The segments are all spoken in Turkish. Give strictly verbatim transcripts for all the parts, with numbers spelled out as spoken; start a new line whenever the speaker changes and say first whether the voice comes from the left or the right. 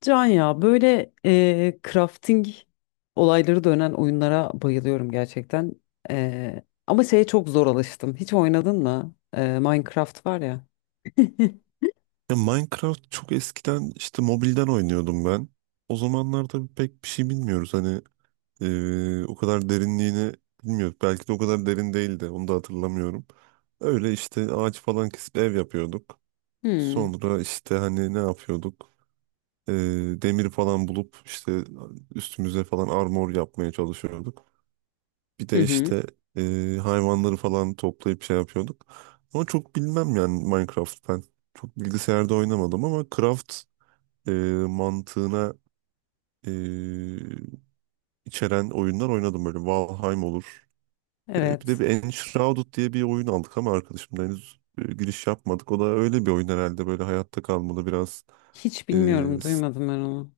left: Can ya böyle eee, crafting olayları dönen oyunlara bayılıyorum gerçekten. Eee, ama şeye çok zor alıştım. Hiç oynadın mı? Eee, Minecraft var ya.
right: Ya Minecraft çok eskiden işte mobilden oynuyordum ben. O zamanlar tabii pek bir şey bilmiyoruz. Hani eee, o kadar derinliğini bilmiyoruz. Belki de o kadar derin değildi. Onu da hatırlamıyorum. Öyle işte ağaç falan kesip ev yapıyorduk.
left: Hmm.
right: Sonra işte hani ne yapıyorduk? Eee, demir falan bulup işte üstümüze falan armor yapmaya çalışıyorduk. Bir
left: Hı
right: de
left: hı.
right: işte eee, hayvanları falan toplayıp şey yapıyorduk. Ama çok bilmem yani Minecraft ben. Çok bilgisayarda oynamadım ama Craft e, mantığına e, içeren oyunlar oynadım böyle. Valheim olur. E, bir de
left: Evet.
right: bir Enshrouded diye bir oyun aldık ama arkadaşımla henüz e, giriş yapmadık. O da öyle bir oyun herhalde, böyle hayatta kalmalı biraz.
left: Hiç
right: E,
left: bilmiyorum,
right: s-
left: duymadım ben onu.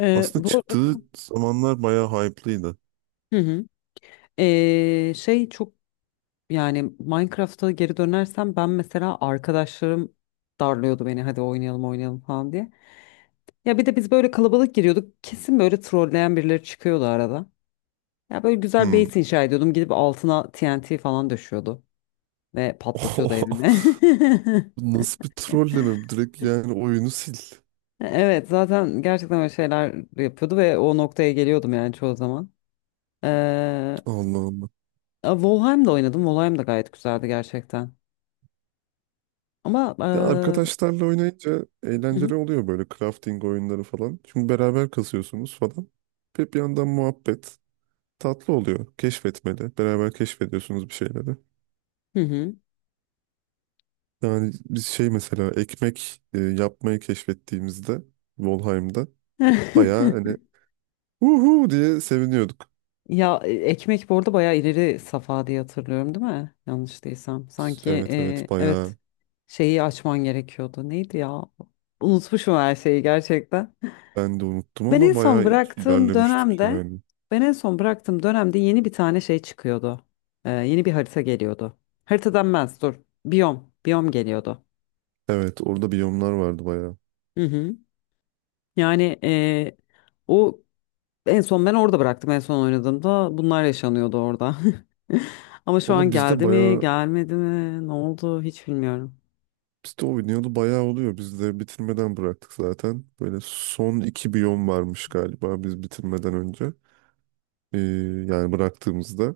left: Eee,
right: Aslında
left: bu arada...
right: çıktığı zamanlar bayağı hype'lıydı.
left: Hı hı. Ee, şey çok, yani Minecraft'a geri dönersem ben mesela arkadaşlarım darlıyordu beni hadi oynayalım oynayalım falan diye. Ya bir de biz böyle kalabalık giriyorduk, kesin böyle trolleyen birileri çıkıyordu arada. Ya böyle güzel
right: Hmm.
left: base inşa ediyordum, gidip altına T N T falan düşüyordu ve patlatıyordu evime.
right: Nasıl bir trolleme? Direkt yani oyunu sil.
left: Evet, zaten gerçekten öyle şeyler yapıyordu ve o noktaya geliyordum yani çoğu zaman. Ee,
right: Allah Allah.
left: Valheim'da oynadım, Valheim da gayet güzeldi gerçekten. Ama
right: Ya
left: ee,
right: arkadaşlarla oynayınca
left: hı hı.
right: eğlenceli oluyor böyle crafting oyunları falan. Çünkü beraber kasıyorsunuz falan. Ve bir yandan muhabbet tatlı oluyor. Keşfetmeli. Beraber keşfediyorsunuz bir şeyleri.
left: Hı hı.
right: Yani biz şey mesela ekmek e, yapmayı keşfettiğimizde Volheim'da bayağı hani uhu diye seviniyorduk.
left: Ya e, ekmek bu arada bayağı ileri safa diye hatırlıyorum değil mi? Yanlış değilsem. Sanki
right: Evet evet,
left: e,
right: bayağı.
left: evet, şeyi açman gerekiyordu. Neydi ya? Unutmuşum her şeyi gerçekten.
right: Ben de unuttum
left: Ben en
right: ama
left: son
right: bayağı
left: bıraktığım
right: ilerlemiştik
left: dönemde
right: yani.
left: Ben en son bıraktığım dönemde yeni bir tane şey çıkıyordu. E, yeni bir harita geliyordu. Harita denmez, dur. Biyom. Biyom geliyordu.
right: Evet, orada biyomlar vardı bayağı.
left: Hı hı. Yani eee, o en son ben orada bıraktım. En son oynadığımda bunlar yaşanıyordu orada. Ama şu an
right: Valla bizde
left: geldi mi,
right: bayağı.
left: gelmedi mi, ne oldu, hiç bilmiyorum.
right: Biz de oynayalı bayağı oluyor. Biz de bitirmeden bıraktık zaten. Böyle son iki biyom varmış galiba biz bitirmeden önce. Ee, Yani bıraktığımızda.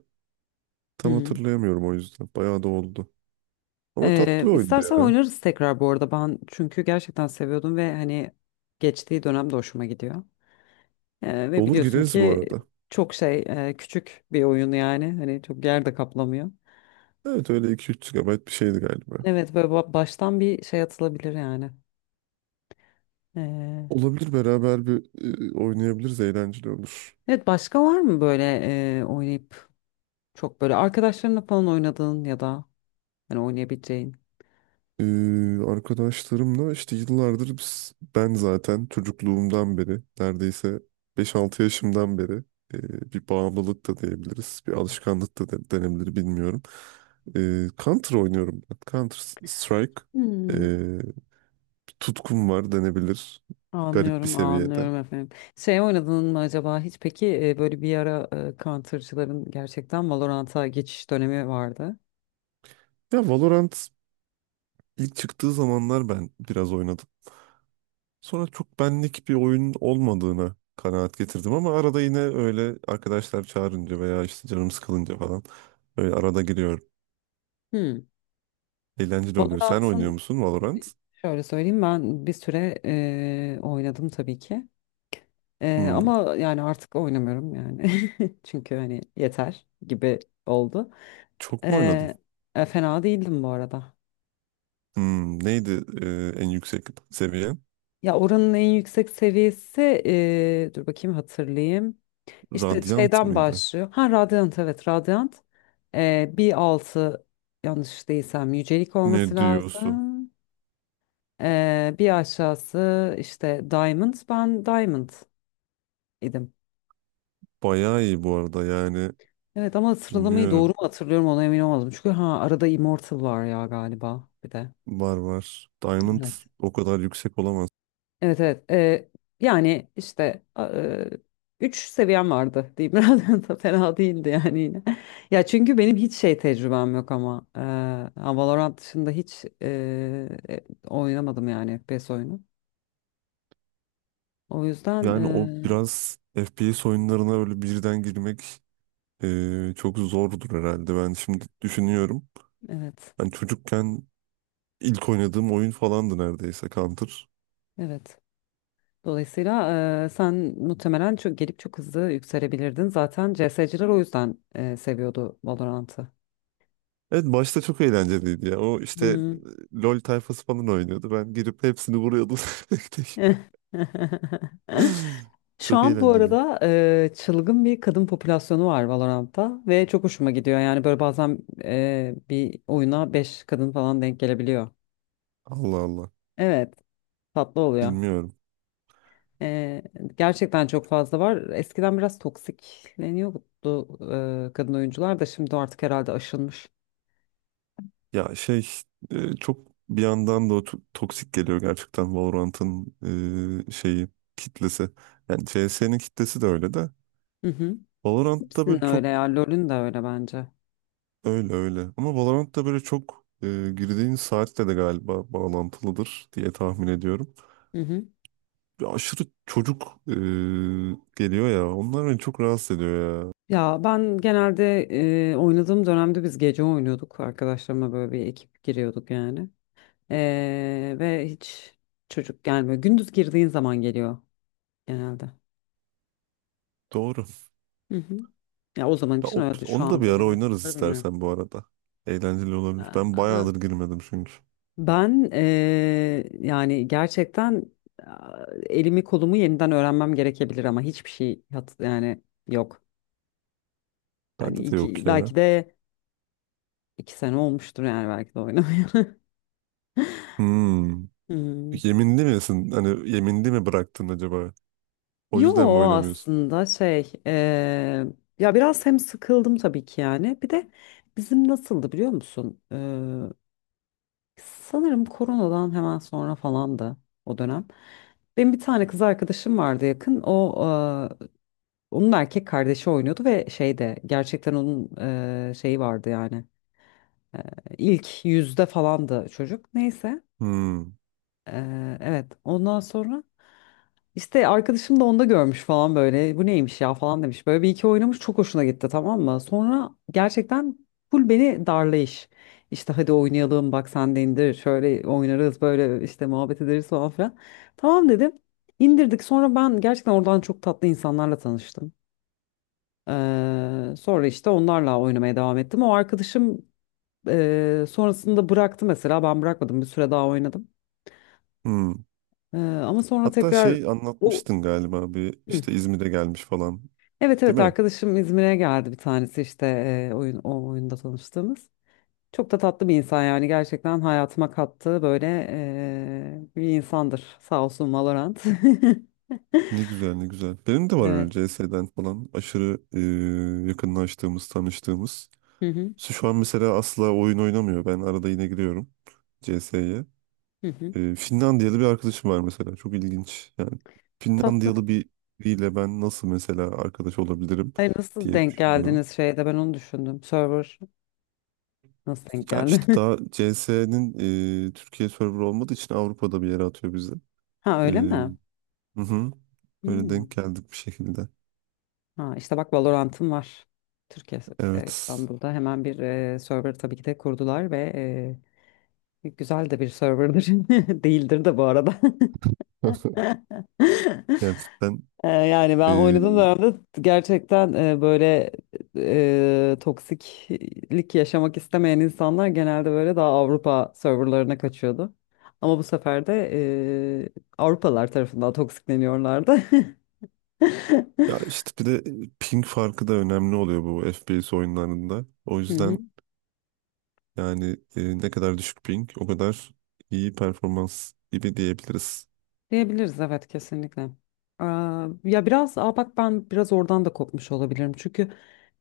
left: Hı
right: Tam
left: hı.
right: hatırlayamıyorum o yüzden. Bayağı da oldu. Ama
left: Eee
right: tatlı bir oyundu
left: istersen
right: ya.
left: oynarız tekrar bu arada. Ben çünkü gerçekten seviyordum ve hani geçtiği dönemde hoşuma gidiyor. Eee, ve
right: Olur,
left: biliyorsun
right: gireriz bu
left: ki
right: arada.
left: çok şey, eee, küçük bir oyun yani. Hani çok yer de kaplamıyor.
right: Evet öyle iki üç 3 GB bir şeydi galiba.
left: Evet, böyle ba- baştan bir şey atılabilir yani. Eee,
right: Olabilir, beraber bir e, oynayabiliriz. Eğlenceli olur.
left: evet, başka var mı böyle eee oynayıp çok böyle arkadaşlarınla falan oynadığın ya da hani oynayabileceğin.
right: Ee, arkadaşlarımla işte yıllardır biz- ben zaten çocukluğumdan beri neredeyse beş altı yaşımdan beri e, bir bağımlılık da diyebiliriz. Bir alışkanlık da de- denebilir, bilmiyorum. Ee, Counter oynuyorum ben. Counter Strike.
left: Hmm.
right: Ee, Bir tutkum var denebilir. Garip bir
left: Anlıyorum,
right: seviyede.
left: anlıyorum efendim. Şey oynadın mı acaba hiç peki, e, böyle bir ara, e, Counter'cıların gerçekten Valorant'a geçiş dönemi vardı.
right: Ya Valorant ilk çıktığı zamanlar ben biraz oynadım. Sonra çok benlik bir oyun olmadığını kanaat getirdim ama arada yine öyle arkadaşlar çağırınca veya işte canım sıkılınca falan öyle arada giriyorum.
left: Hmm.
right: Eğlenceli oluyor. Sen oynuyor
left: Valorant'ın,
right: musun Valorant?
left: şöyle söyleyeyim, ben bir süre e, oynadım tabii ki. Ee,
right: Hmm,
left: ama yani artık oynamıyorum yani. Çünkü hani yeter gibi oldu.
right: çok mu oynadın?
left: Ee, e, Fena değildim bu arada.
right: Hmm, neydi e, en yüksek seviyen?
left: Ya, oranın en yüksek seviyesi, ee, dur bakayım hatırlayayım. İşte
right: Radiant
left: şeyden
right: mıydı?
left: başlıyor. Ha, Radiant, evet Radiant. Ee, bir altı, yanlış değilsem, yücelik olması
right: Ne diyorsun?
left: lazım. Ee, bir aşağısı işte Diamond. Ben Diamond idim.
right: Bayağı iyi bu arada yani,
left: Evet ama sıralamayı doğru
right: bilmiyorum.
left: mu hatırlıyorum ona emin olmadım. Çünkü ha, arada Immortal var ya galiba bir de.
right: Var var. Diamond
left: Evet.
right: o kadar yüksek olamaz.
left: Evet evet. Ee, yani işte, e, üç seviyem vardı diyeyim. Biraz da fena değildi yani yine. Ya çünkü benim hiç şey tecrübem yok ama. Ee, ha, Valorant dışında hiç e, e, oynamadım yani F P S oyunu. O yüzden, e,
right: Yani o biraz F P S oyunlarına öyle birden girmek, Ee, çok zordur herhalde. Ben şimdi düşünüyorum.
left: evet.
right: Ben çocukken ilk oynadığım oyun falandı neredeyse Counter.
left: Evet. Dolayısıyla eee, sen muhtemelen çok gelip çok hızlı yükselebilirdin. Zaten C S'ciler o yüzden eee, seviyordu Valorant'ı.
right: Evet, başta çok eğlenceliydi ya. O işte
left: Hmm.
right: e, LoL tayfası falan oynuyordu. Ben girip hepsini vuruyordum tek tek.
left: Şu
right: Çok
left: an bu
right: eğlenceliydi.
left: arada eee, çılgın bir kadın popülasyonu var Valorant'ta ve çok hoşuma gidiyor. Yani böyle bazen eee, bir oyuna beş kadın falan denk gelebiliyor.
right: Allah Allah.
left: Evet, tatlı oluyor.
right: Bilmiyorum.
left: Eee, Gerçekten çok fazla var. Eskiden biraz toksikleniyordu, eee, kadın oyuncular da şimdi artık herhalde aşılmış.
right: Ya şey e, Çok bir yandan da o to- toksik geliyor gerçekten Valorant'ın e, şeyi, kitlesi. Yani C S'nin kitlesi de öyle de.
left: Hı hı.
right: Valorant'ta böyle
left: Hepsinin öyle
right: çok
left: ya. LoL'ün de öyle bence.
right: öyle öyle. Ama Valorant da böyle çok e, girdiğin saatle de galiba bağlantılıdır diye tahmin ediyorum.
left: Hı hı.
right: Bir aşırı çocuk e, geliyor ya. Onlar beni çok rahatsız ediyor ya.
left: Ya ben genelde, e, oynadığım dönemde biz gece oynuyorduk. Arkadaşlarımla böyle bir ekip giriyorduk yani. E, ve hiç çocuk gelmiyor. Gündüz girdiğin zaman geliyor genelde.
right: Doğru.
left: Hı hı. Ya, o zaman
right: Ya,
left: için
right: o-
left: öyle. Şu
right: onu
left: an
right: da bir ara
left: tabii
right: oynarız
left: nasıldır bilmiyorum.
right: istersen bu arada. Eğlenceli olabilir. Ben bayağıdır girmedim çünkü.
left: Ben, eee, yani gerçekten, aa, elimi kolumu yeniden öğrenmem gerekebilir ama hiçbir şey hat yani yok. Hani
right: Bende de yok
left: iki,
right: ya.
left: belki de iki sene olmuştur yani, belki de oynamıyorum.
right: Hmm.
left: Hmm.
right: Yeminli misin? Hani yeminli mi bıraktın acaba? O
left: Yo,
right: yüzden mi oynamıyorsun?
left: aslında şey eee, ya biraz hem sıkıldım tabii ki yani, bir de bizim nasıldı biliyor musun? Eee, sanırım koronadan hemen sonra falandı o dönem. Benim bir tane kız arkadaşım vardı, yakın o. Onun erkek kardeşi oynuyordu ve şeyde gerçekten onun e, şeyi vardı yani. E, ilk yüzde falandı çocuk. Neyse.
right: Hmm.
left: E, evet. Ondan sonra işte arkadaşım da onda görmüş falan böyle. Bu neymiş ya falan demiş. Böyle bir iki oynamış, çok hoşuna gitti, tamam mı? Sonra gerçekten full beni darlayış. İşte hadi oynayalım, bak sen de indir. Şöyle oynarız, böyle işte muhabbet ederiz falan filan. Tamam dedim. İndirdik. Sonra ben gerçekten oradan çok tatlı insanlarla tanıştım. Eee, sonra işte onlarla oynamaya devam ettim. O arkadaşım eee, sonrasında bıraktı mesela. Ben bırakmadım. Bir süre daha oynadım.
right: Hmm.
left: Eee, ama sonra
right: Hatta
left: tekrar
right: şey
left: o...
right: anlatmıştın galiba, bir
left: Hı.
right: işte İzmir'e gelmiş falan.
left: Evet
right: Değil
left: evet,
right: mi?
left: arkadaşım İzmir'e geldi bir tanesi işte, eee, oyun o oyunda tanıştığımız. Çok da tatlı bir insan yani gerçekten, hayatıma kattığı böyle eee, bir insandır. Sağ olsun Valorant.
right: Ne güzel, ne güzel. Benim de var öyle
left: Evet.
right: C S'den falan aşırı e, yakınlaştığımız, tanıştığımız.
left: Hı hı.
right: Şu an mesela asla oyun oynamıyor. Ben arada yine giriyorum C S'ye.
left: Hı hı.
right: E, Finlandiyalı bir arkadaşım var mesela. Çok ilginç. Yani
left: Tatlı.
right: Finlandiyalı bir- biriyle ben nasıl mesela arkadaş olabilirim
left: Hayır, nasıl
right: diye
left: denk
right: düşünüyorum.
left: geldiniz, şeyde ben onu düşündüm. Server nasıl denk
right: Ya
left: geldi?
right: işte daha C S'nin Türkiye server olmadığı için Avrupa'da bir yere atıyor bizi.
left: Ha,
right: E,
left: öyle mi?
right: hı hı. Böyle denk
left: Hmm.
right: geldik bir şekilde.
left: Ha, işte bak, Valorant'ım var. Türkiye'de,
right: Evet.
left: İstanbul'da hemen bir e, server tabii ki de kurdular ve e, güzel de bir serverdir. Değildir de bu arada.
right: Gerçekten.
left: E, yani ben
right: Ee,
left: oynadığım dönemde gerçekten, e, böyle, e, toksiklik yaşamak istemeyen insanlar genelde böyle daha Avrupa serverlarına kaçıyordu. Ama bu sefer de e, Avrupalılar tarafından toksikleniyorlardı.
right: ya işte bir de ping farkı da önemli oluyor bu F P S oyunlarında. O
left: Hı hı.
right: yüzden yani e, ne kadar düşük ping, o kadar iyi performans gibi diyebiliriz.
left: Diyebiliriz, evet, kesinlikle. Aa, ya biraz aa bak, ben biraz oradan da kopmuş olabilirim. Çünkü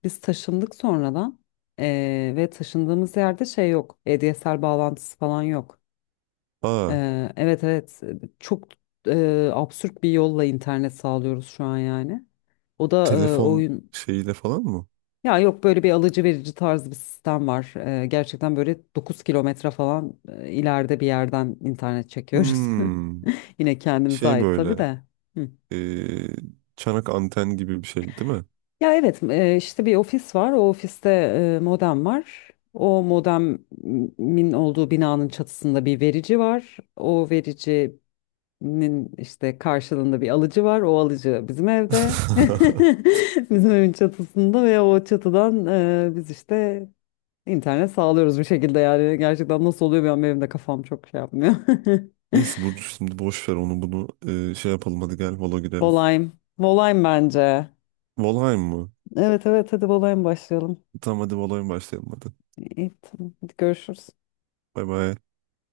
left: biz taşındık sonradan, ee, ve taşındığımız yerde şey yok. A D S L bağlantısı falan yok.
right: Aa,
left: Ee, evet evet, çok e, absürt bir yolla internet sağlıyoruz şu an yani. O da, e,
right: telefon
left: oyun
right: şeyiyle falan mı?
left: ya, yok böyle bir alıcı verici tarzı bir sistem var. Ee, gerçekten böyle dokuz kilometre falan, e, ileride bir yerden internet çekiyoruz.
right: Hmm,
left: Yine kendimize
right: şey
left: ait tabii
right: böyle
left: de. Hı.
right: e, çanak anten gibi bir şey değil mi?
left: Ya evet, e, işte bir ofis var. O ofiste e, modem var. O modemin olduğu binanın çatısında bir verici var. O vericinin işte karşılığında bir alıcı var. O alıcı bizim evde. Bizim evin çatısında ve o çatıdan e, biz işte internet sağlıyoruz bir şekilde yani. Gerçekten nasıl oluyor, benim, benim de kafam çok şey yapmıyor.
right: Neyse Burcu, şimdi boş ver onu bunu, e, şey yapalım, hadi gel Valo girelim.
left: Volayım. Volayım bence.
right: Valheim mı?
left: Evet evet, hadi volayım başlayalım.
right: Tamam hadi Valheim başlayalım hadi.
left: İyi, tamam. Hadi görüşürüz.
right: Bay bay.